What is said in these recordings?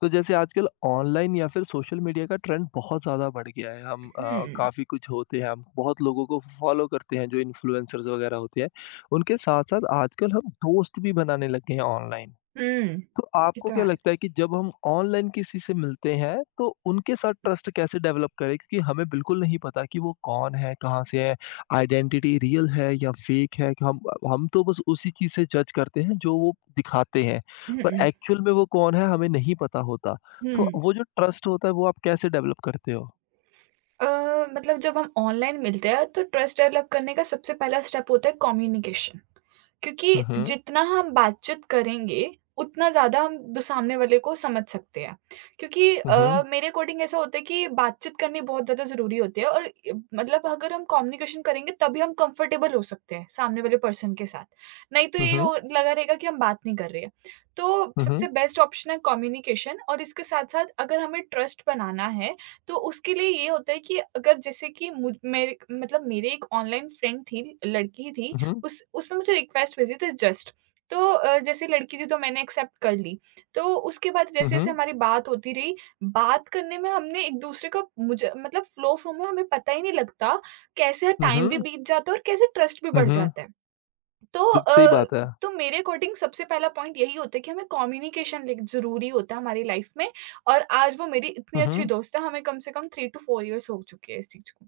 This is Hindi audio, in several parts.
तो जैसे आजकल ऑनलाइन या फिर सोशल मीडिया का ट्रेंड बहुत ज़्यादा बढ़ गया है। हम हुँ। काफ़ी कुछ होते हैं, हम बहुत लोगों को फॉलो करते हैं जो इन्फ्लुएंसर्स वगैरह होते हैं। उनके साथ-साथ आजकल हम दोस्त भी बनाने लग गए हैं ऑनलाइन। हुँ, तो ये आपको तो क्या है। लगता है कि जब हम ऑनलाइन किसी से मिलते हैं तो उनके साथ ट्रस्ट कैसे डेवलप करें? क्योंकि हमें बिल्कुल नहीं पता कि वो कौन है, कहाँ से है, आइडेंटिटी रियल है या फेक है कि हम तो बस उसी चीज़ से जज करते हैं जो वो दिखाते हैं, हुँ, पर हुँ, एक्चुअल में वो कौन है हमें नहीं पता होता। तो हुँ। वो जो ट्रस्ट होता है वो आप कैसे डेवलप करते हो? अ, मतलब जब हम ऑनलाइन मिलते हैं तो ट्रस्ट डेवलप करने का सबसे पहला स्टेप होता है कम्युनिकेशन। क्योंकि हुँ, हुँ। जितना हम बातचीत करेंगे, उतना ज़्यादा हम द सामने वाले को समझ सकते हैं। क्योंकि हुँ, हुँ। मेरे अकॉर्डिंग ऐसा होता है कि बातचीत करनी बहुत ज़्यादा ज़रूरी होती है और इ मतलब अगर हम कम्युनिकेशन करेंगे तभी हम कंफर्टेबल हो सकते हैं, सामने वाले पर्सन के साथ। नहीं तो हुँ, ये हुँ। हो लगा रहेगा कि हम बात नहीं कर रहे हैं। तो हुँ, सबसे हुँ। बेस्ट ऑप्शन है कम्युनिकेशन और इसके साथ-साथ अगर हमें ट्रस्ट बनाना है, तो उसके लिए ये होता है कि अगर जैसे कि मुझ मेरे मतलब मेरे एक ऑनलाइन फ्रेंड थी, लड़की थी, हुँ, हुँ। उस उसने मुझे रिक्वेस्ट भेजी थी जस्ट। तो जैसे लड़की थी तो मैंने एक्सेप्ट कर ली। तो उसके बाद हुँ, जैसे-जैसे हुँ। हमारी बात होती रही, बात करने में हमने एक-दूसरे का मुझे मतलब फ़्लो फ़्लो में हमें पता ही नहीं लगता, कैसे हुँ, टाइम भी हुँ। बीत जाता है और कैसे ट्रस्ट भी हुँ, बढ़ हुँ। जाता है। तो बिल्क सही अ, बात है। तो मेरे अकॉर्डिंग सबसे पहला पॉइंट यही होता है कि हमें कम्युनिकेशन लाइक ज़रूरी होता है हमारी लाइफ़ में और आज वो मेरी इतनी हुँ, अच्छी हुँ। दोस्त है, हमें कम से कम 3 टू 4 इयर्स हो चुके हैं इस चीज़ को।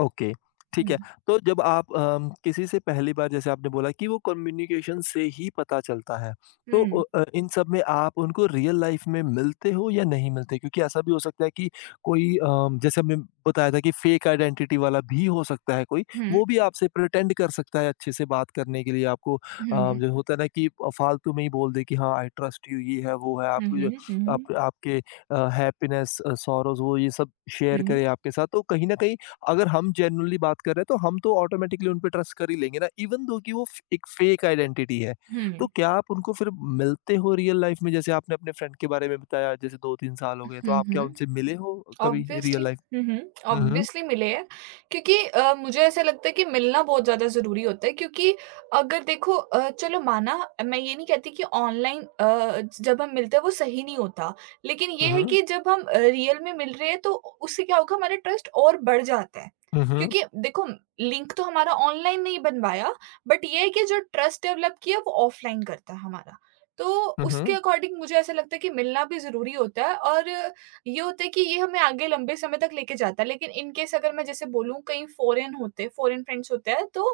ओके, ठीक हुँ। है। तो जब आप किसी से पहली बार जैसे आपने बोला कि वो कम्युनिकेशन से ही पता चलता है। तो हुँ। इन सब में आप उनको रियल लाइफ़ में मिलते हो या नहीं मिलते? क्योंकि ऐसा भी हो सकता है कि कोई जैसे हमने बताया था कि फेक आइडेंटिटी वाला भी हो सकता है कोई, हुँ। वो भी आपसे प्रिटेंड कर सकता है अच्छे से बात करने के लिए आपको हुँ। जो होता है ना कि फालतू में ही बोल दे कि हाँ, आई ट्रस्ट यू ये है, वो है, हुँ, आपकी हुँ, जो हुँ, आप आपके हैप्पीनेस सॉरोज़ वो ये सब शेयर हुँ। करे आपके साथ। तो कहीं न कहीं अगर हम जेन्युइनली बात कर रहे हैं तो हम तो ऑटोमेटिकली उन पे ट्रस्ट कर ही लेंगे ना इवन दो कि वो एक फेक आइडेंटिटी है। तो हुँ। क्या आप उनको फिर मिलते हो रियल लाइफ में जैसे आपने अपने फ्रेंड के बारे में बताया जैसे दो तीन साल हो गए तो हुँ, आप क्या हुँ। उनसे मिले हो कभी रियल ऑब्वियसली लाइफ। हुँ, हुँ। हम्म ऑब्वियसली मिले हैं क्योंकि मुझे ऐसा लगता है कि मिलना बहुत ज़्यादा ज़रूरी होता है क्योंकि अगर देखो चलो माना मैं ये नहीं कहती कि ऑनलाइन जब हम मिलते हैं वो सही नहीं होता। लेकिन ये है हम्म। कि जब हम रियल में मिल रहे हैं तो उससे क्या होगा हमारा ट्रस्ट और बढ़ जाता है। हम्म। क्योंकि देखो लिंक तो हमारा ऑनलाइन नहीं बन पाया बट ये है कि जो ट्रस्ट डेवलप किया वो ऑफलाइन करता है हमारा। तो उसके हम्म अकॉर्डिंग मुझे ऐसा लगता है कि मिलना भी ज़रूरी होता है और ये होता है कि ये हमें आगे लंबे समय तक लेके जाता है। लेकिन इन केस अगर मैं जैसे बोलूँ कहीं फॉरेन फ्रेंड्स होते हैं तो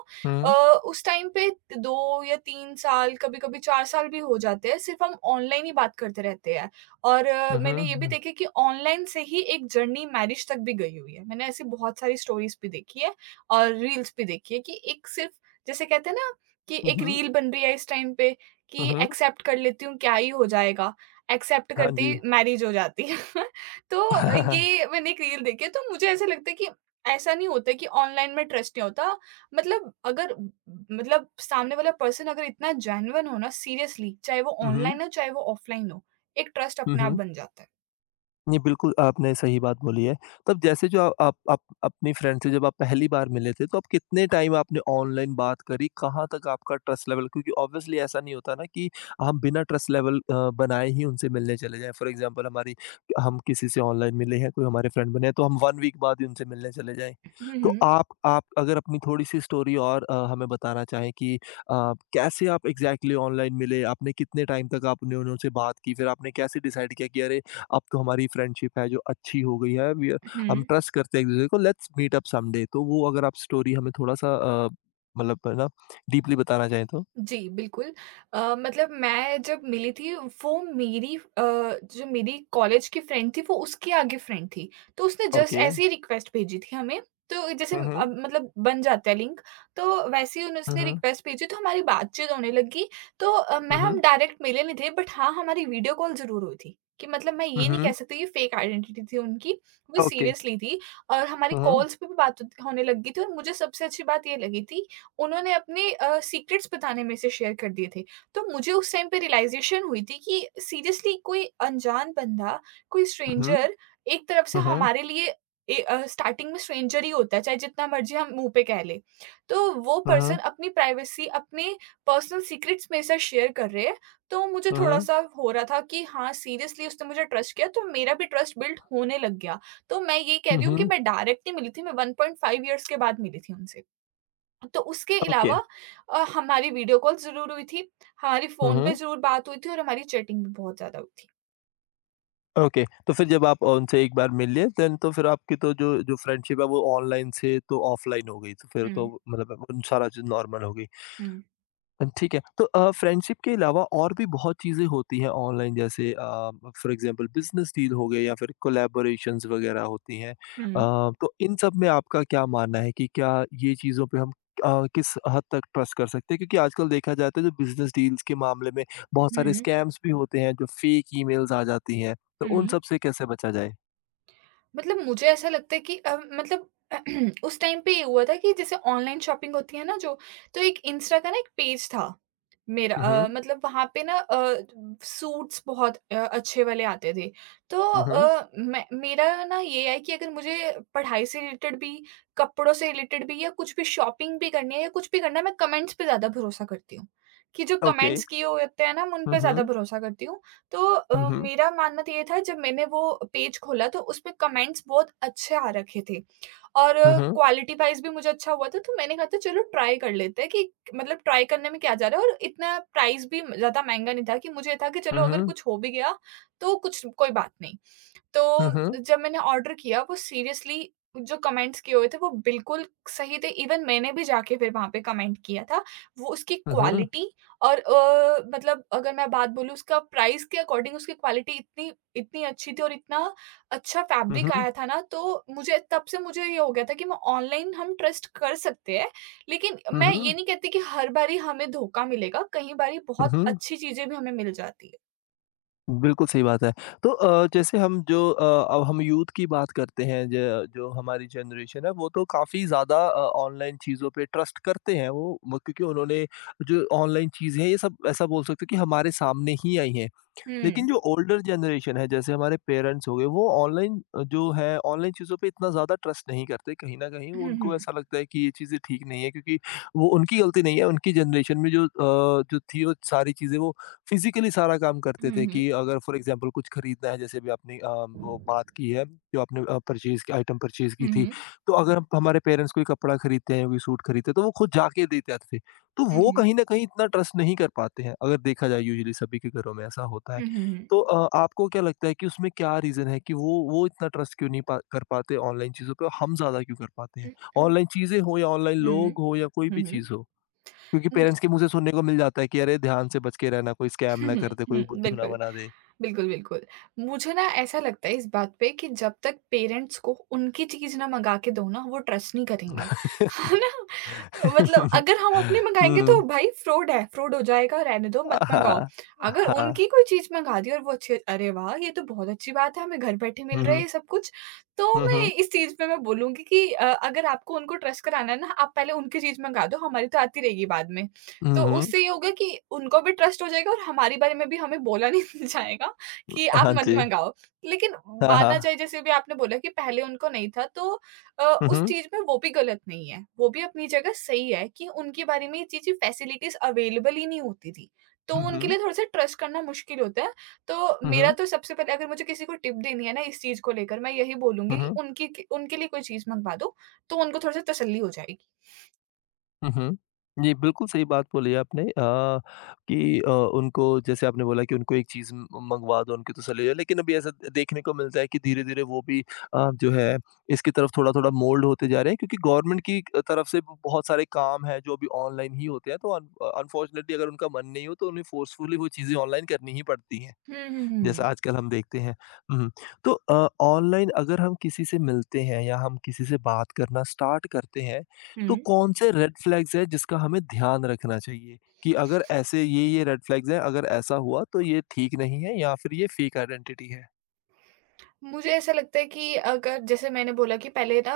अ, हम्म। उस टाइम पे 2 या 3 साल कभी-कभी 4 साल भी हो जाते हैं, सिर्फ़ हम ऑनलाइन ही बात करते रहते हैं। और मैंने ये भी हम्म देखा कि ऑनलाइन से ही एक जर्नी मैरिज तक भी गई हुई है। मैंने ऐसी बहुत सारी स्टोरीज़ भी देखी है और रील्स भी देखी है कि एक सिर्फ़ जैसे कहते हैं ना कि एक हम्म। रील बन रही है इस टाइम पे कि हम्म, एक्सेप्ट कर लेती हूँ, क्या ही हो जाएगा? एक्सेप्ट हाँ करते जी। ही मैरिज हो जाती है। तो ये मैंने एक रील देखी है, तो मुझे ऐसा लगता है कि ऐसा नहीं होता है कि ऑनलाइन में ट्रस्ट नहीं होता। मतलब अगर मतलब सामने वाला पर्सन अगर इतना जेन्युइन हो ना सीरियसली, चाहे वो हम्म ऑनलाइन हो, चाहे वो ऑफलाइन हो, एक ट्रस्ट अपने आप हम्म। बन जाता है। जी, बिल्कुल आपने सही बात बोली है। तब जैसे जो आप अपनी फ्रेंड से जब आप पहली बार मिले थे, तो आप कितने टाइम आपने ऑनलाइन बात करी? कहाँ तक आपका ट्रस्ट लेवल क्योंकि ऑब्वियसली ऐसा नहीं होता ना कि हम बिना ट्रस्ट लेवल बनाए ही उनसे मिलने चले जाएँ। फॉर एग्ज़ाम्पल हमारी हम किसी से ऑनलाइन मिले हैं, कोई हमारे फ्रेंड बने हैं, तो हम 1 वीक बाद ही उनसे मिलने चले जाएँ। हुँ, तो हुँ। आप अगर अपनी थोड़ी-सी स्टोरी और हमें बताना चाहें कि कैसे आप एग्ज़ैक्टली ऑनलाइन मिले? आपने कितने टाइम तक आपने उन उनसे बात की? फिर आपने कैसे डिसाइड किया कि अरे! अब तो हमारी फ्रेंडशिप है जो अच्छी हो गई है वी हम हुँ। ट्रस्ट करते हैं एक-दूसरे को लेट्स मीट अप समडे तो वो अगर आप स्टोरी हमें थोड़ा-सा अ, मतलब है ना डीपली बताना चाहें तो? जी, बिल्कुल। मतलब मैं जब मिली थी वो मेरी अ, जो मेरी कॉलेज की फ्रेंड थी वो उसके आगे फ्रेंड थी। तो उसने जस्ट ओके। ऐसे ही रिक्वेस्ट भेजी थी हमें। तो जैसे हुँ, हुँ। अब मतलब बन जाता है लिंक तो वैसे ही उन्होंने हुँ, उसने हुँ। रिक्वेस्ट भेजी तो हमारी बातचीत होने लगी। तो अ, मैं हुँ, हम हुँ। डायरेक्ट मिले नहीं थे बट हाँ, हमारी वीडियो कॉल ज़रूर हुई थी। कि मतलब मैं हुँ, ये नहीं कह हुँ। सकती कि फेक आइडेंटिटी थी उनकी, वो ओके। सीरियसली थी और हमारी हुँ, हुँ। कॉल्स पे भी बात होत होने लगी थी और मुझे सबसे अच्छी बात ये लगी थी उन्होंने अपने सीक्रेट्स बताने में से शेयर कर दिए थे। तो मुझे उस टाइम पे रियलाइज़ेशन हुई थी कि सीरियसली कोई अनजान बंदा, कोई हुँ, हुँ। स्ट्रेंजर एक तरफ से हुँ, हुँ। हमारे लिए स्टार्टिंग में स्ट्रेंजर ही होता है, चाहे जितना मर्ज़ी हम मुँह पे कह लें। तो वो पर्सन अपनी प्राइवेसी, अपने पर्सनल सीक्रेट्स मेरे साथ शेयर कर रहे हैं, तो मुझे हुँ, हुँ। थोड़ा-सा हो रहा था कि हाँ, सीरियसली उसने मुझे ट्रस्ट किया, तो मेरा भी ट्रस्ट बिल्ड होने लग गया। तो मैं ये कह हुँ, रही हूँ कि हुँ। मैं डायरेक्ट नहीं मिली थी, मैं 1.5 इयर्स के बाद मिली थी उनसे। तो उसके ओके। अलावा हमारी वीडियो कॉल ज़रूर हुई थी, हमारी हुँ, फ़ोन पे हुँ। ज़रूर बात हुई थी और हमारी चैटिंग भी बहुत ज़्यादा हुई थी। ओके। तो फिर जब आप उनसे एक बार मिल लिए देन तो फिर आपकी तो जो जो फ्रेंडशिप है वो ऑनलाइन से तो ऑफलाइन हो गई तो फिर तो हुँ, मतलब उन सारा चीज़ नॉर्मल हो गई। हुँ, ठीक है। तो फ्रेंडशिप के अलावा और भी बहुत चीज़ें होती हैं ऑनलाइन जैसे फॉर एग्ज़ाम्पल बिज़नेस डील हो गए या फिर कोलैबोरेशंस वग़ैरह होती हैं। हुँ। तो इन सब में आपका क्या मानना है कि क्या ये चीज़ों पे हम किस हद तक ट्रस्ट कर सकते हैं? क्योंकि आजकल देखा जाता है जो बिज़नेस डील्स के मामले में बहुत सारे हुँ, स्कैम्स भी होते हैं, जो फेक ईमेल्स आ जाती हैं, तो उन हुँ। सब से कैसे बचा जाए? मतलब मुझे ऐसा लगता है कि उस टाइम पे ये हुआ था कि जैसे ऑनलाइन शॉपिंग होती है ना जो, तो एक इंस्टा का ना एक पेज था मेरा हुँ, हुँ। मतलब वहाँ पे ना सूट्स बहुत अच्छे वाले आते थे। तो हुँ, हुँ। अ, मैं मेरा ना ये है कि अगर मुझे पढ़ाई से रिलेटेड भी, कपड़ों से रिलेटेड भी या कुछ भी शॉपिंग भी करनी है या कुछ भी करना है, मैं कमेंट्स पे ज़्यादा भरोसा करती हूँ, कि जो ओके। कमेंट्स किए हुए होते हैं ना मैं उन हुँ, पे ज़्यादा हुँ। भरोसा करती हूँ। तो हुँ, हुँ। मेरा मानना तो ये था जब मैंने वो पेज खोला तो उसपे कमेंट्स बहुत अच्छे आ रखे थे और हुँ, हुँ। क्वालिटी वाइज़ भी मुझे अच्छा हुआ था, तो मैंने कहा था चलो ट्राई कर लेते हैं कि मतलब ट्राई करने में क्या जा रहा है और इतना प्राइस भी ज़्यादा महँगा नहीं था कि मुझे ये था कि हुँ, चलो अगर हुँ। कुछ हो भी गया, तो कुछ कोई बात नहीं। हुँ, हुँ। तो जब मैंने ऑर्डर किया वो सीरियसली जो कमेंट्स किए हुए थे वो बिल्कुल सही थे। इवन मैंने भी जाके फिर वहाँ पे कमेंट किया था। वो उसकी हुँ, हुँ। क्वालिटी और मतलब अगर मैं बात बोलूँ उसका प्राइस के अकॉर्डिंग उसकी क्वालिटी इतनी इतनी अच्छी थी और इतना अच्छा हुँ, फैब्रिक हुँ। आया था ना तो मुझे तब से मुझे ये हो गया था कि मैं ऑनलाइन हम ट्रस्ट कर सकते हैं। लेकिन हुँ, मैं ये हुँ। नहीं कहती कि हर बारी हमें धोखा मिलेगा, कई बारी हुँ, बहुत हुँ। अच्छी चीज़ें भी हमें मिल जाती है। बिल्कुल सही बात है। तो जैसे हम जो अब हम यूथ की बात करते हैं ज जो हमारी जनरेशन है वो तो काफ़ी ज़्यादा ऑनलाइन चीज़ों पे ट्रस्ट करते हैं वो म क्योंकि उन्होंने जो ऑनलाइन चीज़ें हैं ये सब ऐसा बोल सकते हो कि हमारे सामने ही आई हैं। लेकिन हुँ। जो ओल्डर जनरेशन है जैसे हमारे पेरेंट्स हो गए वो ऑनलाइन जो है ऑनलाइन चीज़ों पे इतना ज़्यादा ट्रस्ट नहीं करते कहीं न कहीं वो हुँ, उनको हुँ। ऐसा लगता है कि ये चीज़ें ठीक नहीं है क्योंकि वो उनकी गलती नहीं है उनकी जनरेशन में जो जो थी वो सारी चीज़ें वो फिज़िकली सारा काम करते हुँ, थे हुँ। कि अगर फॉर एग्ज़ाम्पल कुछ खरीदना है जैसे भी आपने वो बात की है जो आपने परचेज़ की आइटम परचेज़ की हुँ, थी। हुँ। तो अगर हम हमारे पेरेंट्स कोई कपड़ा खरीदते हैं कोई सूट खरीदते हैं तो वो खुद जाके देते आते थे। तो हुँ, वो हुँ। कहीं न कहीं इतना ट्रस्ट नहीं कर पाते हैं अगर देखा जाए यूजुअली सभी के घरों में ऐसा होता है। हुँ, हुँ, हुँ। तो आपको क्या लगता है कि उसमें क्या रीज़न है कि वो इतना ट्रस्ट क्यों नहीं पा कर पाते ऑनलाइन चीज़ों पे? हम ज़्यादा क्यों कर पाते हैं? ऑनलाइन चीज़ें हो या ऑनलाइन हुँ, हुँ, लोग हो या कोई भी हुँ, हुँ। चीज़ हो? क्योंकि मुझ पेरेंट्स के मुँह से सुनने को मिल जाता है कि अरे ध्यान से बच के रहना, कोई स्कैम हुँ, ना हुँ, कर दे, कोई हुँ, बुद्धू ना बिल्कुल। बना दे। बिल्कुल, बिल्कुल। मुझे ना ऐसा लगता है इस बात पे कि जब तक पेरेंट्स को उनकी चीज़ ना मँगा के दो ना, वो ट्रस्ट नहीं करेंगे, है ना? मतलब अगर हम अपने मँगाएँगे तो हुँ। भाई फ्रॉड है, फ्रॉड हो जाएगा, रहने दो, मत मँगाओ। हाँ। अगर हाँ। उनकी कोई चीज़ मँगा दी और वो अच्छी अरे वाह! ये तो बहुत अच्छी बात है, हमें घर बैठे मिल हुँ, रहा है हुँ। ये सब कुछ। तो हुँ, मैं हुँ। इस चीज़ पे मैं बोलूँगी कि अगर आपको उनको ट्रस्ट कराना है ना, आप पहले उनकी चीज़ मँगा दो, हमारी तो आती रहेगी बाद में। तो हुँ, हुँ। उससे ये होगा कि उनको भी ट्रस्ट हो जाएगा और हमारे बारे में भी हमें बोला नहीं जाएगा कि आप हाँ मत जी। मंगाओ। लेकिन हाँ, माना हाँ। जाए जैसे भी आपने बोला कि पहले उनको नहीं था तो हुँ, उस हुँ। चीज़ में वो भी गलत नहीं है। वो भी अपनी जगह सही है कि उनके बारे में ये चीज़ें फैसिलिटीज़ अवेलेबल ही नहीं होती थी। तो हुँ, उनके हुँ। लिए थोड़ा-सा ट्रस्ट करना मुश्किल होता है। तो हुँ, मेरा हुँ। तो सबसे पहले अगर मुझे किसी को टिप देनी है ना इस चीज़ को लेकर मैं यही हुँ, बोलूँगी हुँ। उनकी उनके लिए कोई चीज़ मँगवा दो, तो उनको थोड़ा-सा तसल्ली हो जाएगी। हुँ, हुँ। जी, बिल्कुल सही बात बोली आपने कि उनको जैसे आपने बोला कि उनको एक चीज़ म मँगवा दो, उनकी तसल्ली हो लेकिन अभी ऐसा देखने को मिलता है कि धीरे-धीरे वो भी जो है इसकी तरफ थोड़ा-थोड़ा मोल्ड होते जा रहे हैं क्योंकि गवर्नमेंट की तरफ से बहुत सारे काम हैं जो अभी ऑनलाइन ही होते हैं। तो अन अनफॉर्चुनेटली अगर उनका मन नहीं हो तो उन्हें फ़ोर्सफुली वो चीज़ें ऑनलाइन करनी ही पड़ती हैं। हुँ, हुँ, हुँ। जैसा आजकल हम देखते हैं। हुँ, तो ऑनलाइन अगर हम किसी से मिलते हैं या हम किसी से बात करना स्टार्ट करते हैं, हुँ। तो कौन से रेड फ्लैग्स हैं जिसका हमें ध्यान रखना चाहिए? कि अगर ऐसे ये-ये रेड फ्लैग्स हैं, अगर ऐसा हुआ तो ये ठीक नहीं है या फिर ये फेक आइडेंटिटी है। मुझे ऐसा लगता है कि अगर जैसे मैंने बोला कि पहले ना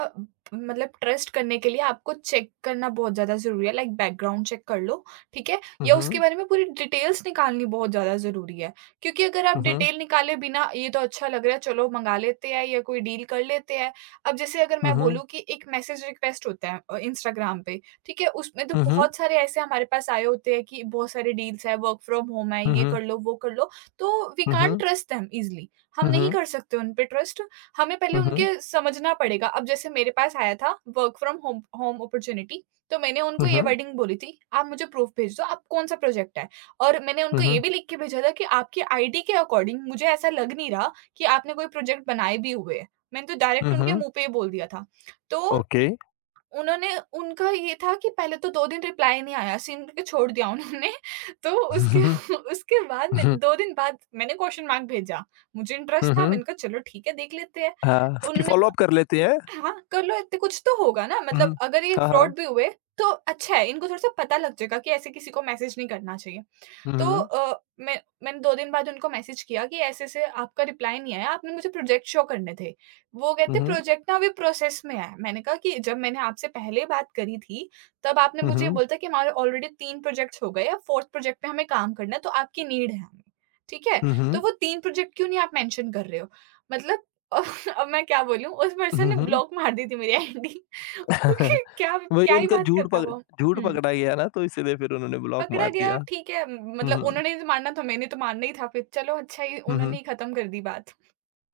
मतलब ट्रस्ट करने के लिए आपको चेक करना बहुत ज़्यादा ज़रूरी है लाइक बैकग्राउंड चेक कर लो, ठीक है? हुँ, या उसके हुँ, बारे में पूरी डिटेल्स निकालनी बहुत ज़्यादा ज़रूरी है, क्योंकि अगर आप हुँ, डिटेल निकाले बिना ये तो अच्छा लग रहा है चलो मँगा लेते हैं या कोई डील कर लेते हैं। अब जैसे अगर हुँ, मैं हुँ, बोलूँ कि एक मैसेज रिक्वेस्ट होता है इंस्टाग्राम पे, ठीक है? उसमें तो हुँ, हुँ, बहुत सारे ऐसे हमारे पास आए होते हैं कि बहुत सारे डील्स हैं, वर्क फ्रॉम होम है, हुँ, ये हुँ, कर लो, वो कर लो। तो we um, um, can't um, trust them easily. हम नहीं कर सकते उन पे ट्रस्ट, हमें पहले हुँ, हुँ, हुँ, हुँ, उनके समझना पड़ेगा। अब जैसे मेरे पास आया था work from home home opportunity, तो मैंने उनको हुँ, ये हुँ, वर्डिंग बोली थी, "आप मुझे प्रूफ़ भेज दो, आप कौन-सा प्रोजेक्ट है?" और मैंने उनको हुँ, ये भी लिख के भेजा था कि आपकी आईडी के अकॉर्डिंग मुझे ऐसा लग नहीं रहा कि आपने कोई प्रोजेक्ट बनाए भी हुए हैं। मैंने तो डायरेक्ट हुँ, उनके हुँ, मुँह पे ही बोल दिया था। तो ओके। उन्होंने उनका ये था कि पहले तो 2 दिन रिप्लाई नहीं आया, सीन करके छोड़ दिया उन्होंने। तो हुँ, उसके हुँ, उसके बाद में हुँ, 2 दिन बाद मैंने क्वेश्चन मार्क भेजा। मुझे इंटरेस्ट हुँ, था, हुँ, मैंने कहा चलो ठीक है, देख लेते हैं। हाँ, कि उन्होंने फ़ॉलो ब अप कर लेते हैं। हाँ, कर लो इतने कुछ तो होगा ना हुँ, मतलब हुँ, अगर ये हाँ, फ्रॉड हाँ। भी हुए, तो अच्छा है, इनको थोड़ा-सा पता लग जाएगा कि ऐसे किसी को मैसेज नहीं करना चाहिए। हुँ, तो हुँ, मैंने 2 दिन बाद उनको मैसेज किया कि ऐसे-ऐसे आपका रिप्लाई नहीं आया, आपने मुझे प्रोजेक्ट शो करने थे। वो हुँ, कहते हुँ, प्रोजेक्ट ना अभी प्रोसेस में है। मैंने कहा कि जब मैंने आपसे पहले बात करी थी, तब आपने हुँ, मुझे हुँ। बोला था कि हमारे ऑलरेडी 3 प्रोजेक्ट्स हो गए, अब 4th प्रोजेक्ट पे हमें काम करना है, तो आपकी नीड है हमें। ठीक है? हुँ, तो हुँ। वो 3 प्रोजेक्ट क्यों नहीं आप मेंशन कर रहे हो? मतलब अब मैं क्या बोलूँ, उस पर्सन हुँ, ने हुँ। ब्लॉक मार दी थी मेरी आईडी। क्योंकि क्या क्या वही ही उनका बात करता वो। झूठ हुँ। पकड़ा गया ना तो इसीलिए फिर उन्होंने ब्लॉक पकड़ा मार गया, दिया। ठीक है। हुँ, मतलब हुँ। उन्होंने ही तो मारना था, मैंने तो मारना ही था, फिर चलो अच्छा ही हुँ, उन्होंने हुँ। ही खत्म कर दी बात।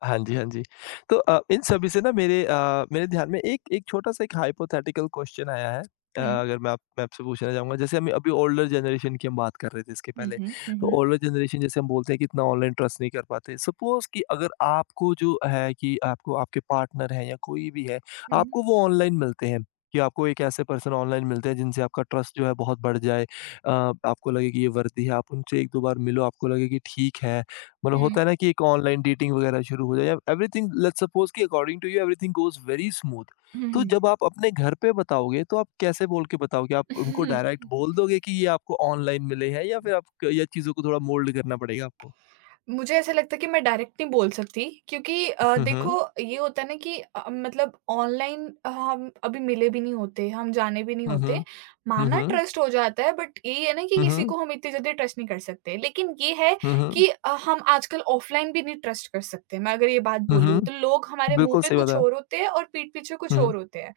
हाँ जी, हाँ जी। तो इन सभी से ना मेरे मेरे ध्यान में एक एक छोटा-सा एक हाइपोथेटिकल क्वेश्चन आया है। हुँ। अगर मैं आपसे पूछना चाहूँगा जैसे हम अभी ओल्डर जनरेशन की हम बात कर रहे थे इसके हुँ, पहले। हुँ, हुँ, तो हुँ। ओल्डर जनरेशन जैसे हम बोलते हैं कि इतना ऑनलाइन ट्रस्ट नहीं कर पाते। सपोज़ कि अगर आपको जो है कि आपको आपके पार्टनर हैं या कोई भी है, हुँ, आपको वो ऑनलाइन मिलते हैं कि आपको एक ऐसे पर्सन ऑनलाइन मिलते हैं जिनसे आपका ट्रस्ट जो है बहुत बढ़ जाए। आपको लगे कि ये वर्दी है, आप उनसे 1-2 बार मिलो, आपको लगे कि ठीक है। मतलब होता है हुँ, ना कि एक ऑनलाइन डेटिंग वगैरह शुरू हो जाए या एवरीथिंग लेट्स सपोज कि according to you everything goes very smooth. तो हुँ, जब आप अपने घर पे बताओगे तो आप कैसे बोल के बताओगे आप उनको डायरेक्ट हुँ। बोल दोगे कि ये आपको ऑनलाइन मिले हैं या फिर आप या चीज़ों को थोड़ा मोल्ड करना पड़ेगा आपको? मुझे ऐसा लगता है कि मैं डायरेक्ट नहीं बोल सकती क्योंकि हुँ, हुँ। देखो ये होता है ना कि मतलब ऑनलाइन हम अभी मिले भी नहीं होते, हम जाने भी नहीं हुँ, हुँ। होते। हुँ, माना हुँ। ट्रस्ट हो जाता है, बट ये है ना कि हुँ, किसी हुँ। को हम इतनी जल्दी ट्रस्ट नहीं कर सकते। लेकिन ये है हुँ, हुँ। कि हम आजकल ऑफलाइन भी नहीं ट्रस्ट कर सकते। मैं अगर ये बात हुँ, बोलूँ हुँ। तो लोग हमारे मुँह बिल्कुल पे सही बात कुछ है। और होते हैं और पीठ पीछे कुछ हुँ, हुँ। और होते हैं।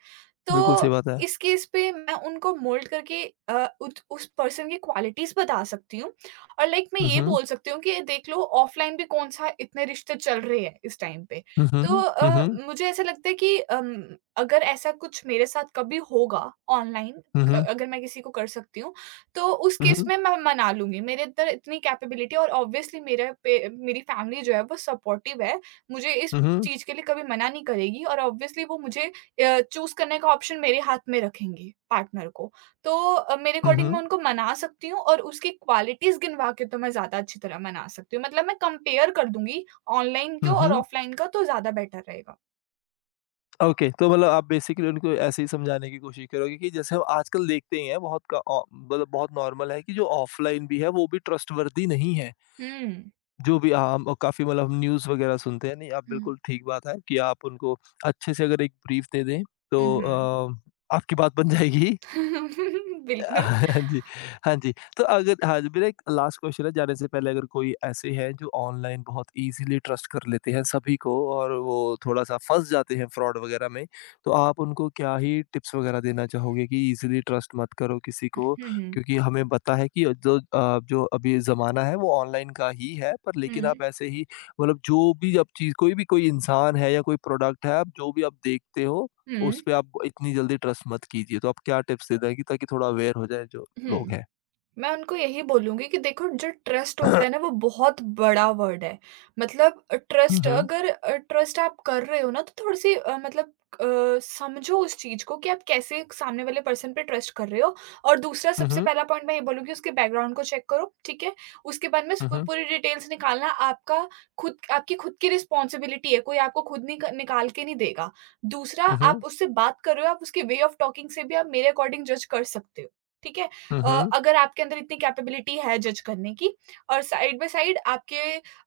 बिल्कुल तो सही बात है। इस केस पे मैं उनको मोल्ड करके अ, उत उस पर्सन की क्वालिटीज़ बता सकती हूँ। और लाइक मैं हुँ, ये हुँ। बोल सकती हूँ कि देख लो ऑफलाइन भी कौन-सा इतने रिश्ते चल रहे हैं इस टाइम पे। हुँ, हुँ। तो हुँ, हुँ। मुझे ऐसा लगता है कि अगर ऐसा कुछ मेरे साथ कभी होगा ऑनलाइन, हुँ, क हुँ। अगर मैं किसी को कर सकती हूँ, तो उस हुँ, केस हुँ। में मैं मना लूँगी। मेरे अंदर इतनी कैपेबिलिटी है और ऑब्वियसली मेरे पे मेरी फैमिली जो है वो सपोर्टिव है। मुझे इस हुँ, हुँ। चीज़ के लिए कभी मना नहीं करेगी और ऑब्वियसली वो मुझे चूज़ करने का ऑप्शन मेरे हाथ में रखेंगे पार्टनर को। तो मेरे हुँ, हुँ। हुँ, अकॉर्डिंग मैं हुँ। उनको मना सकती हूँ और उसकी क्वालिटीज़ गिनवा के तो मैं ज़्यादा अच्छी तरह मना सकती हूँ। मतलब मैं कंपेयर कर दूँगी ऑनलाइन हुँ, को, और हुँ। ऑफ़लाइन का तो ज़्यादा बेटर रहेगा। ओके, तो मतलब आप बेसिकली उनको ऐसे ही समझाने की कोशिश करोगे कि जैसे हम आजकल देखते ही हैं बहुत का मतलब बहुत नॉर्मल है कि जो ऑफ़लाइन भी है वो भी ट्रस्टवर्दी नहीं है। हुँ। जो भी हम काफ़ी मतलब हम न्यूज़ वग़ैरह सुनते हैं, नहीं आप हुँ। बिल्कुल ठीक बात है कि आप उनको अच्छे से अगर एक ब्रीफ़ दे दें तो हुँ, हुँ। आपकी बात बन जाएगी। बिल्कुल। हाँ जी, हाँ जी। तो अगर हाँ जी, मेरा एक लास्ट क्वेश्चन है जाने से पहले अगर कोई ऐसे हैं जो ऑनलाइन बहुत ईज़िली ट्रस्ट कर लेते हैं सभी को और वो थोड़ा-सा फँस जाते हैं फ्रॉड वगैरह में, तो आप उनको क्या ही टिप्स वगैरह देना चाहोगे कि ईज़िली ट्रस्ट मत करो किसी को? हुँ, हुँ। क्योंकि हमें पता है कि जो जो अभी ज़माना है वो ऑनलाइन का ही है, पर लेकिन हुँ। आप ऐसे ही मतलब जो भी आप चीज़ कोई भी कोई इंसान है या कोई प्रोडक्ट है, आप जो भी आप देखते हो उस हुँ, पे आप इतनी जल्दी ट्रस्ट मत कीजिए, तो आप क्या टिप्स दे देंगी ताकि थोड़ा अवेयर हो जाएँ जो लोग हुँ। हैं? मैं उनको यही बोलूँगी कि देखो जो ट्रस्ट होता है ना वो बहुत बड़ा वर्ड है। मतलब अ, हुँ, ट्रस्ट हुँ। अगर अ, ट्रस्ट आप कर रहे हो ना तो थोड़ी-सी, मतलब समझो उस चीज़ को कि आप कैसे एक सामने वाले पर्सन पे ट्रस्ट कर रहे हो। और दूसरा हुँ, सबसे हुँ। पहला पॉइंट मैं ये बोलूँगी, उसके बैकग्राउंड को चेक करो, ठीक है? उसके बाद में हुँ, पू हुँ। पूरी डिटेल्स निकालना आपका खुद की रिस्पॉन्सिबिलिटी है, कोई आपको खुद निकाल के नहीं देगा। दूसरा, हुँ, हुँ। आप उससे बात कर रहे हो, आप उसके वे ऑफ टॉकिंग से भी आप मेरे अकॉर्डिंग जज कर सकते हो, ठीक है? हुँ, हुँ। अगर आपके अंदर इतनी कैपेबिलिटी है जज करने की और साइड बाय साइड आपके,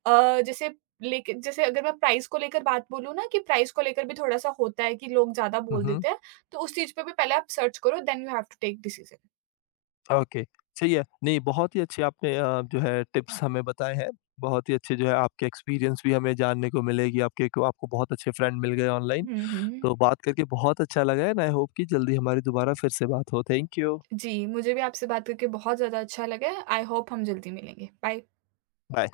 जैसे अगर मैं प्राइस को लेकर बात बोलूँ ना कि प्राइस को लेकर भी थोड़ा-सा होता है कि लोग ज़्यादा हुँ, बोल हुँ। देते हैं, तो उस चीज़ पे भी पहले आप सर्च करो, then you have to take decision. Okay, सही है। नहीं, बहुत ही अच्छे आपने जो है टिप्स हमें बताए हैं। बहुत ही अच्छे जो है आपके एक्सपीरियंस भी हमें जानने को मिलेगी, आपके को आपको बहुत अच्छे फ्रेंड मिल गए ऑनलाइन। हुँ, हुँ। तो बात करके बहुत अच्छा लगा एंड आई होप कि जल्दी हमारी दोबारा फिर से बात हो। Thank you. जी, मुझे भी आपसे बात करके बहुत ज़्यादा अच्छा लगा। आई होप हम जल्दी मिलेंगे। बाय। बाय।